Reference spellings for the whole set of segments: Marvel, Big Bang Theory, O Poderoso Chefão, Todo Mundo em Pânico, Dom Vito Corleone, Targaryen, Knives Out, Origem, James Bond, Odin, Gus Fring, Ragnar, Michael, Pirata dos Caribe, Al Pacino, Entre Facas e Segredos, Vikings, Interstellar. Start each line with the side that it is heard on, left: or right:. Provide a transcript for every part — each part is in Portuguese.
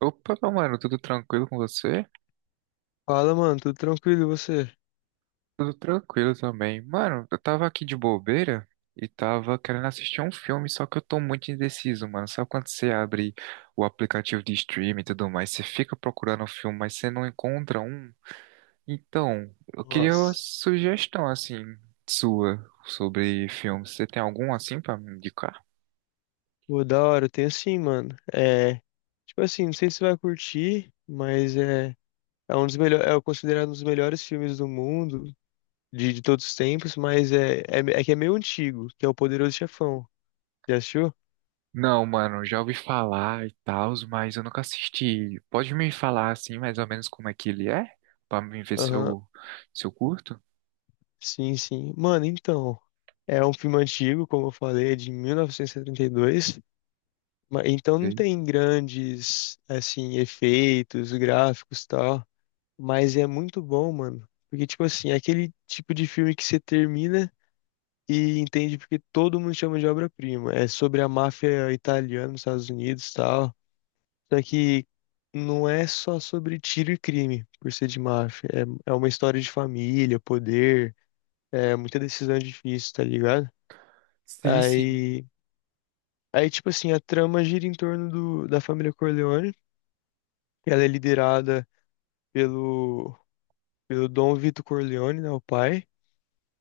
right: Opa, meu mano, tudo tranquilo com você?
left: Fala, mano, tudo tranquilo e você?
right: Tudo tranquilo também. Mano, eu tava aqui de bobeira e tava querendo assistir um filme, só que eu tô muito indeciso, mano. Sabe quando você abre o aplicativo de streaming e tudo mais, você fica procurando um filme, mas você não encontra um? Então, eu queria uma
left: Nossa.
right: sugestão, assim, sua sobre filmes. Você tem algum, assim, pra me indicar?
left: Pô, da hora, eu tenho sim, mano. Tipo assim, não sei se você vai curtir, é um dos melhores, é considerado um dos melhores filmes do mundo, de todos os tempos, mas que é meio antigo, que é O Poderoso Chefão. Já assistiu?
right: Não, mano, já ouvi falar e tal, mas eu nunca assisti. Pode me falar assim, mais ou menos como é que ele é? Pra mim ver se
left: Aham,
right: eu, se eu curto?
left: sim, sim. Mano, então, é um filme antigo, como eu falei, é de 1972, então não
right: Sei.
left: tem grandes, assim, efeitos gráficos e tal. Mas é muito bom, mano. Porque, tipo assim, é aquele tipo de filme que você termina e entende porque todo mundo chama de obra-prima. É sobre a máfia italiana nos Estados Unidos e tal. Só que não é só sobre tiro e crime, por ser de máfia. É uma história de família, poder, é muita decisão difícil, tá ligado?
right: Sim, sim,
left: Aí, aí tipo assim, a trama gira em torno da família Corleone. Ela é liderada pelo, pelo Dom Vito Corleone, né, o pai.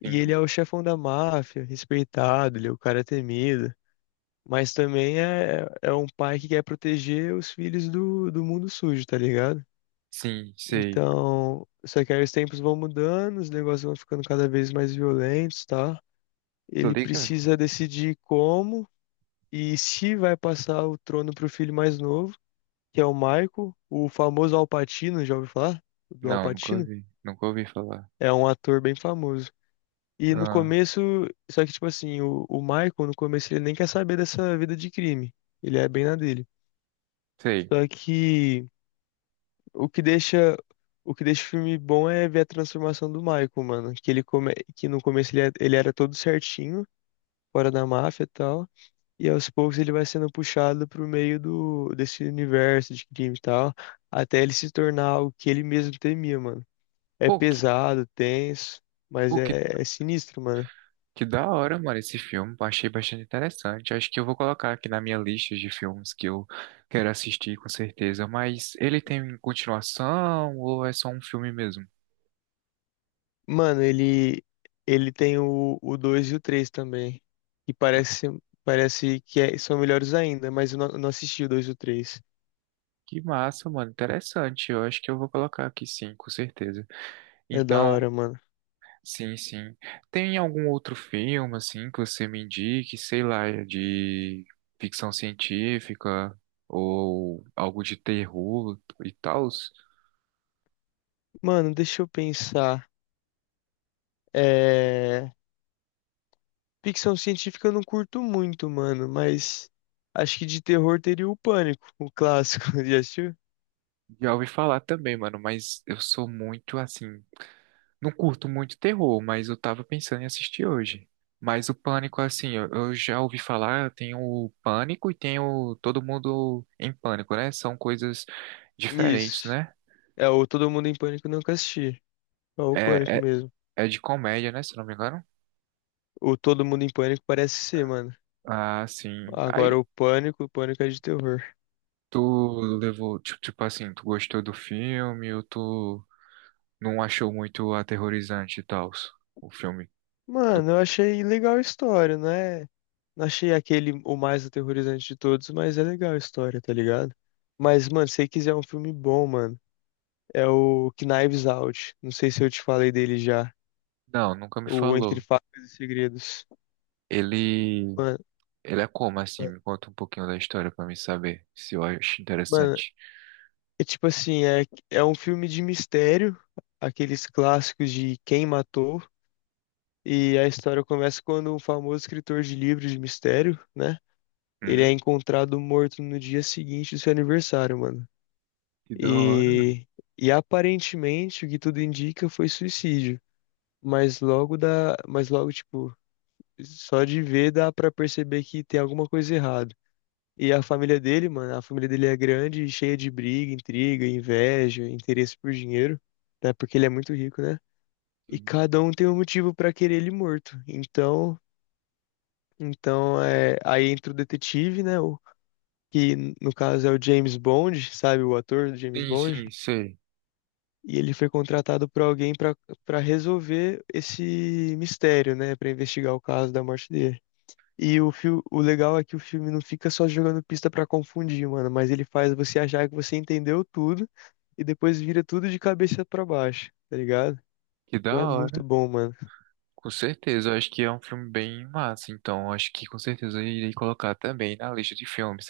left: E ele
right: sim,
left: é o chefão da máfia, respeitado, ele é o cara temido. Mas também é um pai que quer proteger os filhos do mundo sujo, tá ligado?
right: sim, sei.
left: Então, só que aí os tempos vão mudando, os negócios vão ficando cada vez mais violentos, tá?
right: Tô
left: Ele
right: ligado?
left: precisa decidir como e se vai passar o trono pro filho mais novo, que é o Michael, o famoso Al Pacino, já ouviu falar? Do Al
right: Não, nunca
left: Pacino?
right: ouvi, nunca ouvi falar.
left: É um ator bem famoso. E no
right: Ah,
left: começo, só que tipo assim, o Michael no começo ele nem quer saber dessa vida de crime. Ele é bem na dele.
right: sei.
left: Só que o que deixa o que deixa o filme bom é ver a transformação do Michael, mano, que no começo ele era todo certinho, fora da máfia e tal, e aos poucos ele vai sendo puxado pro meio do desse universo de crime e tal, até ele se tornar o que ele mesmo temia, mano. É
right: Pô, que,
left: pesado, tenso, mas
right: pô, que,
left: é sinistro, mano.
right: que da hora, mano, esse filme. Achei bastante interessante. Acho que eu vou colocar aqui na minha lista de filmes que eu quero assistir, com certeza. Mas ele tem continuação ou é só um filme mesmo?
left: Mano, ele tem o 2 e o 3 também. E parece que são melhores ainda, mas eu não assisti o 2 e o três.
right: Que massa, mano. Interessante. Eu acho que eu vou colocar aqui sim, com certeza.
left: É da
right: Então,
left: hora, mano.
right: sim, sim. Tem algum outro filme, assim, que você me indique, sei lá, de ficção científica ou algo de terror e tal?
left: Mano, deixa eu pensar. É... Ficção científica eu não curto muito, mano, mas acho que de terror teria o Pânico, o clássico. Já assistiu?
right: Já ouvi falar também, mano, mas eu sou muito, assim, não curto muito terror, mas eu tava pensando em assistir hoje. Mas o Pânico, assim, eu já ouvi falar, tem o Pânico e tem o Todo Mundo em Pânico, né? São coisas diferentes,
left: Isso.
right: né?
left: É, o Todo Mundo em Pânico eu nunca assisti. É o
right: É,
left: Pânico
right: é,
left: mesmo.
right: é de comédia, né? Se não me engano.
left: O Todo Mundo em Pânico parece ser, mano.
right: Ah, sim.
left: Agora
right: Aí
left: o Pânico é de terror.
right: tu levou, tipo assim, tu gostou do filme ou tu não achou muito aterrorizante e tal, o filme do...
left: Mano, eu achei legal a história, não é? Não achei aquele o mais aterrorizante de todos, mas é legal a história, tá ligado? Mas, mano, se você quiser um filme bom, mano, é o Knives Out. Não sei se eu te falei dele já.
right: Não, nunca me
left: O Entre
right: falou.
left: Facas e Segredos.
right: Ele
left: Mano,
right: Ele é como assim? Me conta um pouquinho da história pra mim saber se eu acho
left: mano,
right: interessante.
left: é tipo assim, é um filme de mistério, aqueles clássicos de quem matou. E a história começa quando um famoso escritor de livros de mistério, né? Ele é
right: Hum,
left: encontrado morto no dia seguinte do seu aniversário, mano.
right: que da hora.
left: E, e aparentemente o que tudo indica foi suicídio, mas logo tipo, só de ver dá pra perceber que tem alguma coisa errada. E a família dele, mano, a família dele é grande, e cheia de briga, intriga, inveja, interesse por dinheiro, né? Porque ele é muito rico, né? E
right: Sim,
left: cada um tem um motivo pra querer ele morto. Então é, aí entra o detetive, né? Que no caso é o James Bond, sabe? O ator do James
right: sim,
left: Bond.
right: sim, sei.
left: E ele foi contratado por alguém para resolver esse mistério, né? Para investigar o caso da morte dele. E o legal é que o filme não fica só jogando pista para confundir, mano, mas ele faz você achar que você entendeu tudo e depois vira tudo de cabeça para baixo, tá ligado?
right: Que
left: Então
right: da
left: é muito
right: hora.
left: bom, mano.
right: Com certeza, eu acho que é um filme bem massa, então eu acho que com certeza eu irei colocar também na lista de filmes.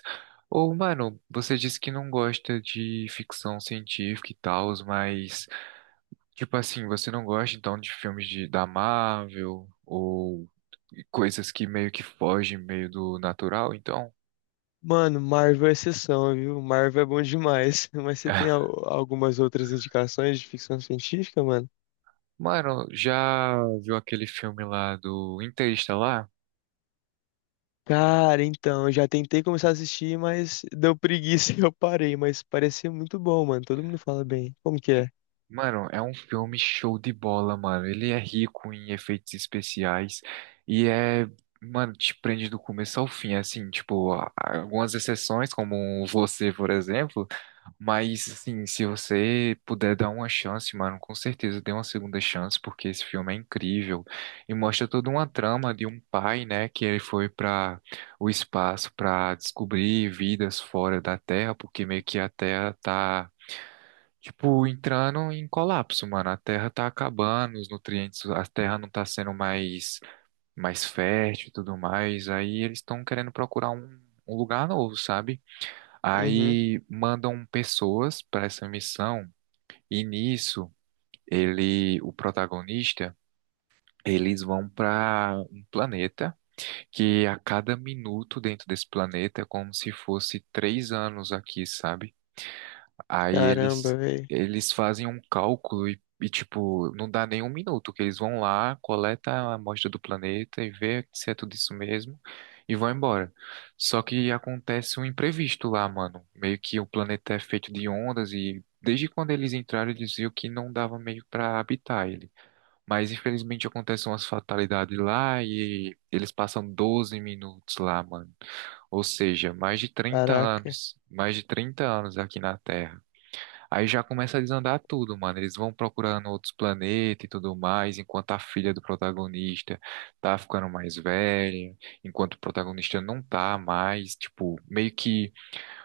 right: Ô, mano, você disse que não gosta de ficção científica e tal, mas, tipo assim, você não gosta então de filmes de, da Marvel ou coisas que meio que fogem meio do natural, então?
left: Mano, Marvel é exceção, viu? Marvel é bom demais. Mas você tem algumas outras indicações de ficção científica, mano?
right: Mano, já viu aquele filme lá do Interestelar?
left: Cara, então, eu já tentei começar a assistir, mas deu preguiça e eu parei, mas parecia muito bom, mano. Todo mundo fala bem. Como que é?
right: Mano, é um filme show de bola, mano. Ele é rico em efeitos especiais e é, mano, te prende do começo ao fim, assim, tipo, algumas exceções, como Você, por exemplo. Mas, assim, se você puder dar uma chance, mano, com certeza dê uma segunda chance, porque esse filme é incrível. E mostra toda uma trama de um pai, né, que ele foi para o espaço para descobrir vidas fora da Terra, porque meio que a Terra tá, tipo, entrando em colapso, mano. A Terra tá acabando, os nutrientes, a Terra não tá sendo mais, mais fértil e tudo mais. Aí eles estão querendo procurar um lugar novo, sabe?
left: Uhum.
right: Aí mandam pessoas para essa missão e nisso ele, o protagonista, eles vão para um planeta que a cada minuto dentro desse planeta é como se fosse 3 anos aqui, sabe? Aí eles,
left: Caramba, velho.
right: eles fazem um cálculo e, tipo, não dá nem um minuto, que eles vão lá, coleta a amostra do planeta e vê se é tudo isso mesmo e vão embora. Só que acontece um imprevisto lá, mano. Meio que o planeta é feito de ondas e desde quando eles entraram eles viram que não dava meio pra habitar ele. Mas infelizmente acontecem umas fatalidades lá e eles passam 12 minutos lá, mano. Ou seja, mais de trinta
left: Caraca.
right: anos, mais de 30 anos aqui na Terra. Aí já começa a desandar tudo, mano. Eles vão procurando outros planetas e tudo mais, enquanto a filha do protagonista tá ficando mais velha, enquanto o protagonista não tá mais. Tipo, meio que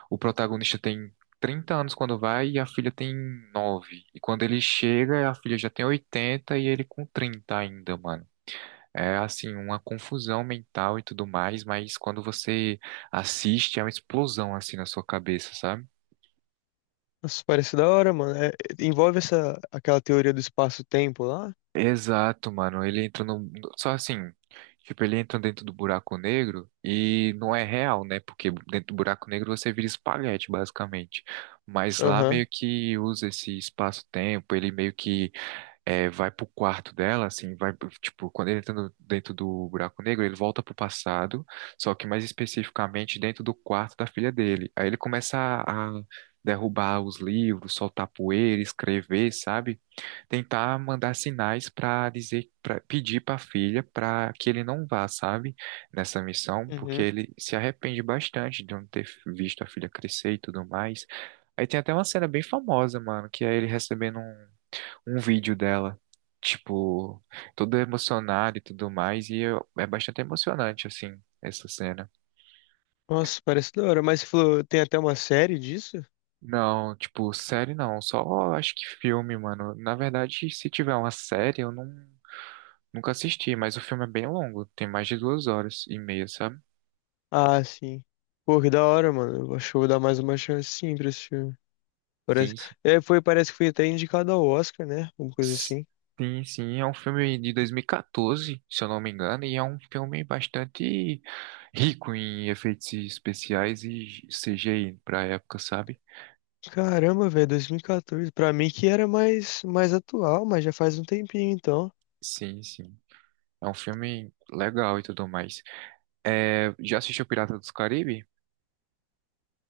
right: o protagonista tem 30 anos quando vai e a filha tem 9. E quando ele chega, a filha já tem 80 e ele com 30 ainda, mano. É assim, uma confusão mental e tudo mais, mas quando você assiste, é uma explosão assim na sua cabeça, sabe?
left: Nossa, parece da hora, mano. Envolve essa aquela teoria do espaço-tempo lá?
right: Exato, mano. Ele entra no. Só assim, tipo, ele entra dentro do buraco negro e não é real, né? Porque dentro do buraco negro você vira espaguete, basicamente. Mas lá
left: Aham.
right: meio que usa esse espaço-tempo, ele meio que é, vai pro quarto dela, assim, vai. Tipo, quando ele entra dentro do buraco negro, ele volta pro passado, só que mais especificamente dentro do quarto da filha dele. Aí ele começa a derrubar os livros, soltar poeira, escrever, sabe? Tentar mandar sinais para dizer, para pedir para a filha para que ele não vá, sabe, nessa missão, porque
left: Uhum.
right: ele se arrepende bastante de não ter visto a filha crescer e tudo mais. Aí tem até uma cena bem famosa, mano, que é ele recebendo um vídeo dela, tipo, todo emocionado e tudo mais, e é bastante emocionante, assim, essa cena.
left: Nossa, parece da hora. Mas você falou, tem até uma série disso?
right: Não, tipo, série não, só acho que filme, mano. Na verdade, se tiver uma série, eu não nunca assisti, mas o filme é bem longo, tem mais de 2 horas e meia, sabe?
left: Ah, sim. Pô, que da hora, mano. Eu acho que eu vou dar mais uma chance sim pra esse filme. Parece...
right: Sim, sim.
left: Parece que foi até indicado ao Oscar, né? Alguma coisa assim.
right: Sim, sim, é um filme de 2014, se eu não me engano, e é um filme bastante rico em efeitos especiais e CGI pra época, sabe?
left: Caramba, velho, 2014. Pra mim que era mais atual, mas já faz um tempinho então.
right: Sim, sim. É um filme legal e tudo mais. É, já assistiu Pirata dos Caribe?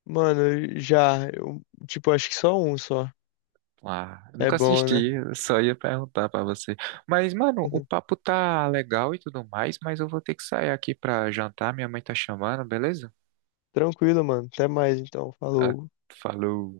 left: Mano, eu já, eu, tipo, acho que só um só.
right: Ah, eu
left: É
right: nunca
left: bom,
right: assisti,
left: né?
right: eu só ia perguntar pra você. Mas, mano, o papo tá legal e tudo mais, mas eu vou ter que sair aqui pra jantar, minha mãe tá chamando, beleza?
left: Tranquilo, mano. Até mais então.
right: Ah,
left: Falou.
right: falou.